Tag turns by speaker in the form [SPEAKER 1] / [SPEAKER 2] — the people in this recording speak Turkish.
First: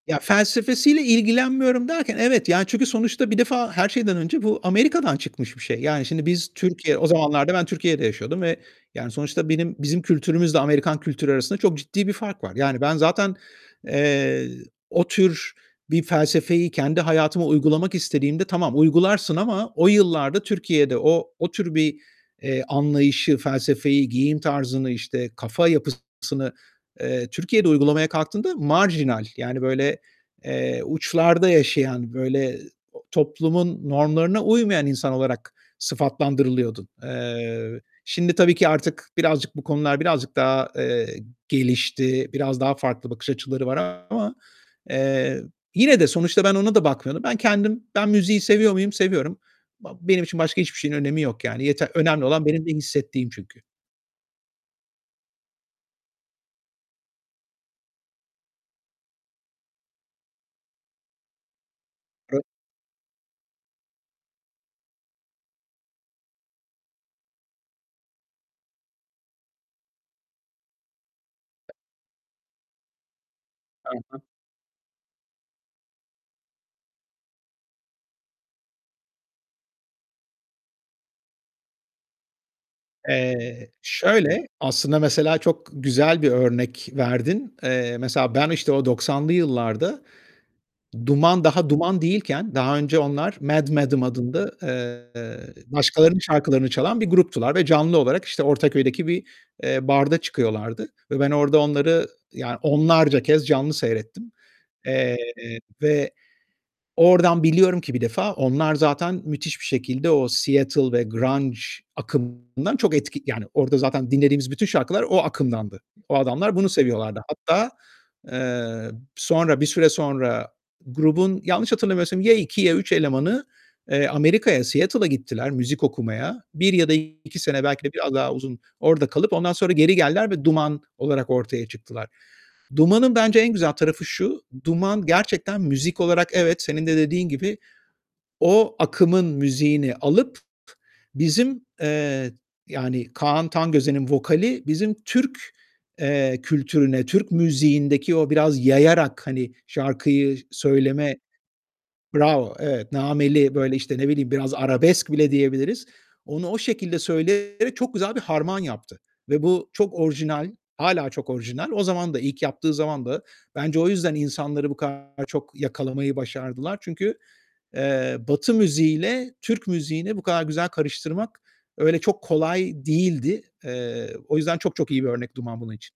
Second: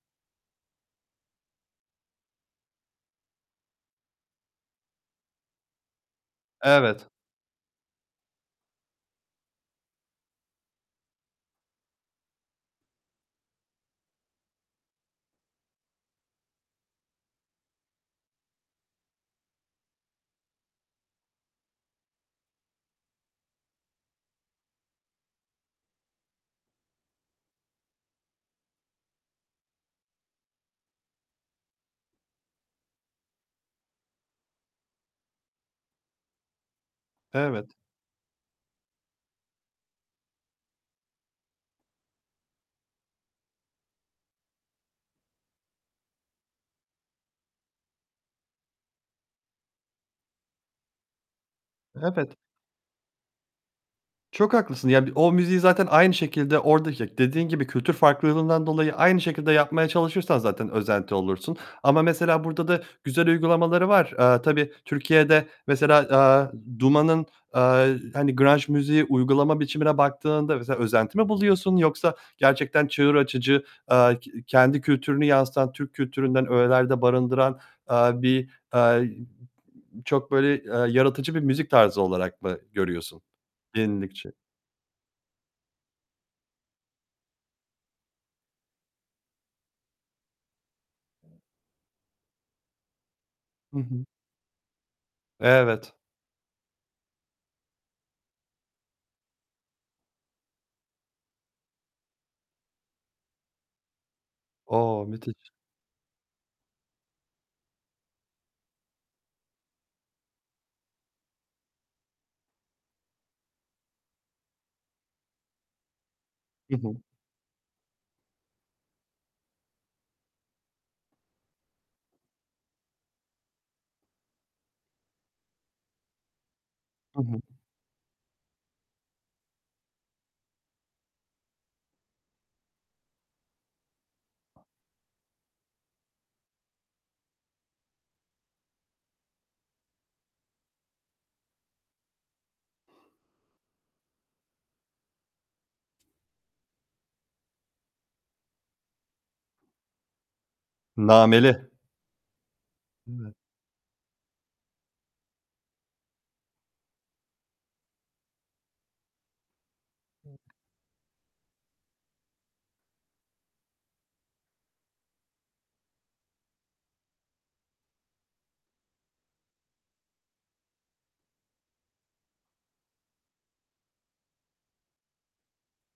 [SPEAKER 1] Ya felsefesiyle ilgilenmiyorum derken, evet, yani çünkü sonuçta bir defa her şeyden önce bu Amerika'dan çıkmış bir şey. Yani şimdi biz Türkiye, o
[SPEAKER 2] Evet.
[SPEAKER 1] zamanlarda ben Türkiye'de yaşıyordum ve yani sonuçta benim, bizim kültürümüzle Amerikan kültürü arasında çok ciddi bir fark var. Yani ben zaten, eee, o tür bir felsefeyi kendi hayatıma uygulamak istediğimde, tamam uygularsın ama o yıllarda Türkiye'de o, o tür bir, eee, anlayışı, felsefeyi, giyim tarzını, işte, kafa yapısını, eee, Türkiye'de uygulamaya kalktığında marjinal yani böyle, eee, uçlarda yaşayan, böyle toplumun normlarına uymayan insan olarak sıfatlandırılıyordun.
[SPEAKER 2] Evet.
[SPEAKER 1] Eee, şimdi tabii ki artık birazcık bu konular birazcık daha, eee, gelişti, biraz daha farklı bakış açıları var ama, eee, yine de sonuçta ben ona da bakmıyorum. Ben kendim, ben müziği seviyor muyum? Seviyorum. Ba benim için başka hiçbir şeyin önemi yok, yani yeter, önemli
[SPEAKER 2] Evet.
[SPEAKER 1] olan benim ne hissettiğim çünkü.
[SPEAKER 2] Çok haklısın. Ya bi o müziği zaten aynı şekilde, oradaki, dediğin gibi kültür farklılığından dolayı aynı şekilde yapmaya çalışırsan zaten özenti olursun. Ama mesela
[SPEAKER 1] [unintelligible]
[SPEAKER 2] burada da güzel uygulamaları var. Eee, tabii Türkiye'de mesela, aaa, Duman'ın, aaa, hani grunge müziği uygulama biçimine baktığında mesela özenti mi buluyorsun? Yoksa gerçekten çığır açıcı,
[SPEAKER 1] Ha
[SPEAKER 2] aaa,
[SPEAKER 1] ha.
[SPEAKER 2] k kendi kültürünü yansıtan Türk kültüründen öğelerde barındıran, aaa, bir, aaa çok böyle, aaa, yaratıcı bir müzik tarzı olarak mı görüyorsun
[SPEAKER 1] Eee,
[SPEAKER 2] yenilikçi?
[SPEAKER 1] şöyle, aslında mesela çok güzel bir örnek verdin. Eee, mesela ben işte o 90'lı yıllarda Duman, daha Duman değilken, daha önce onlar Mad
[SPEAKER 2] Hı hı.
[SPEAKER 1] Madame adında, eee,
[SPEAKER 2] Evet.
[SPEAKER 1] başkalarının şarkılarını çalan bir gruptular ve canlı olarak işte Ortaköy'deki bir, eee, barda çıkıyorlardı ve ben orada onları ya onlarca kez canlı seyrettim.
[SPEAKER 2] O!
[SPEAKER 1] Eee,
[SPEAKER 2] Müthiş.
[SPEAKER 1] ve oradan biliyorum ki bir defa, onlar zaten müthiş bir şekilde o Seattle ve grunge akımdan çok etki yani orda zaten dinlediğimiz bütün şarkılar o akımdandı. O adamlar bunu
[SPEAKER 2] Hı hı.
[SPEAKER 1] seviyorlardı. Hatta, eee, sonra, bir süre sonra grubun yanlış hatırlamıyorsam, ya 2 ya 3 elemanı, eee, Amerika'ya, Seattle'a gittiler müzik okumaya. 1 ya da
[SPEAKER 2] Hı
[SPEAKER 1] 2
[SPEAKER 2] hı.
[SPEAKER 1] sene belki de biraz daha uzun orada kalıp ondan sonra geri geldiler ve Duman olarak ortaya çıktılar. Duman'ın bence en güzel tarafı şu, Duman gerçekten müzik olarak evet, senin de dediğin gibi, o akımın müziğini alıp p bizim, eee, yani Kaan Tangöze'nin vokali bizim Türk, eee, kültürüne, Türk müziğindeki o biraz yayarak, hani şarkıyı söyleme
[SPEAKER 2] Nameli.
[SPEAKER 1] bravo, evet,
[SPEAKER 2] [unintelligible]
[SPEAKER 1] nameli, böyle işte, ne bileyim, biraz arabesk bile diyebiliriz. Onu o şekilde söyleyerek çok güzel bir harman yaptı ve bu çok orijinal, hâlâ çok orijinal. O zaman da, ilk yaptığı zaman da, bence o yüzden insanları bu kadar çok yakalamayı başardılar. Çünkü, eee, Batı müziğiyle Türk müziğini bu kadar güzel karıştırmak öyle çok kolay değildi. Eee, o yüzden çok çok iyi bir örnek Duman bunun için.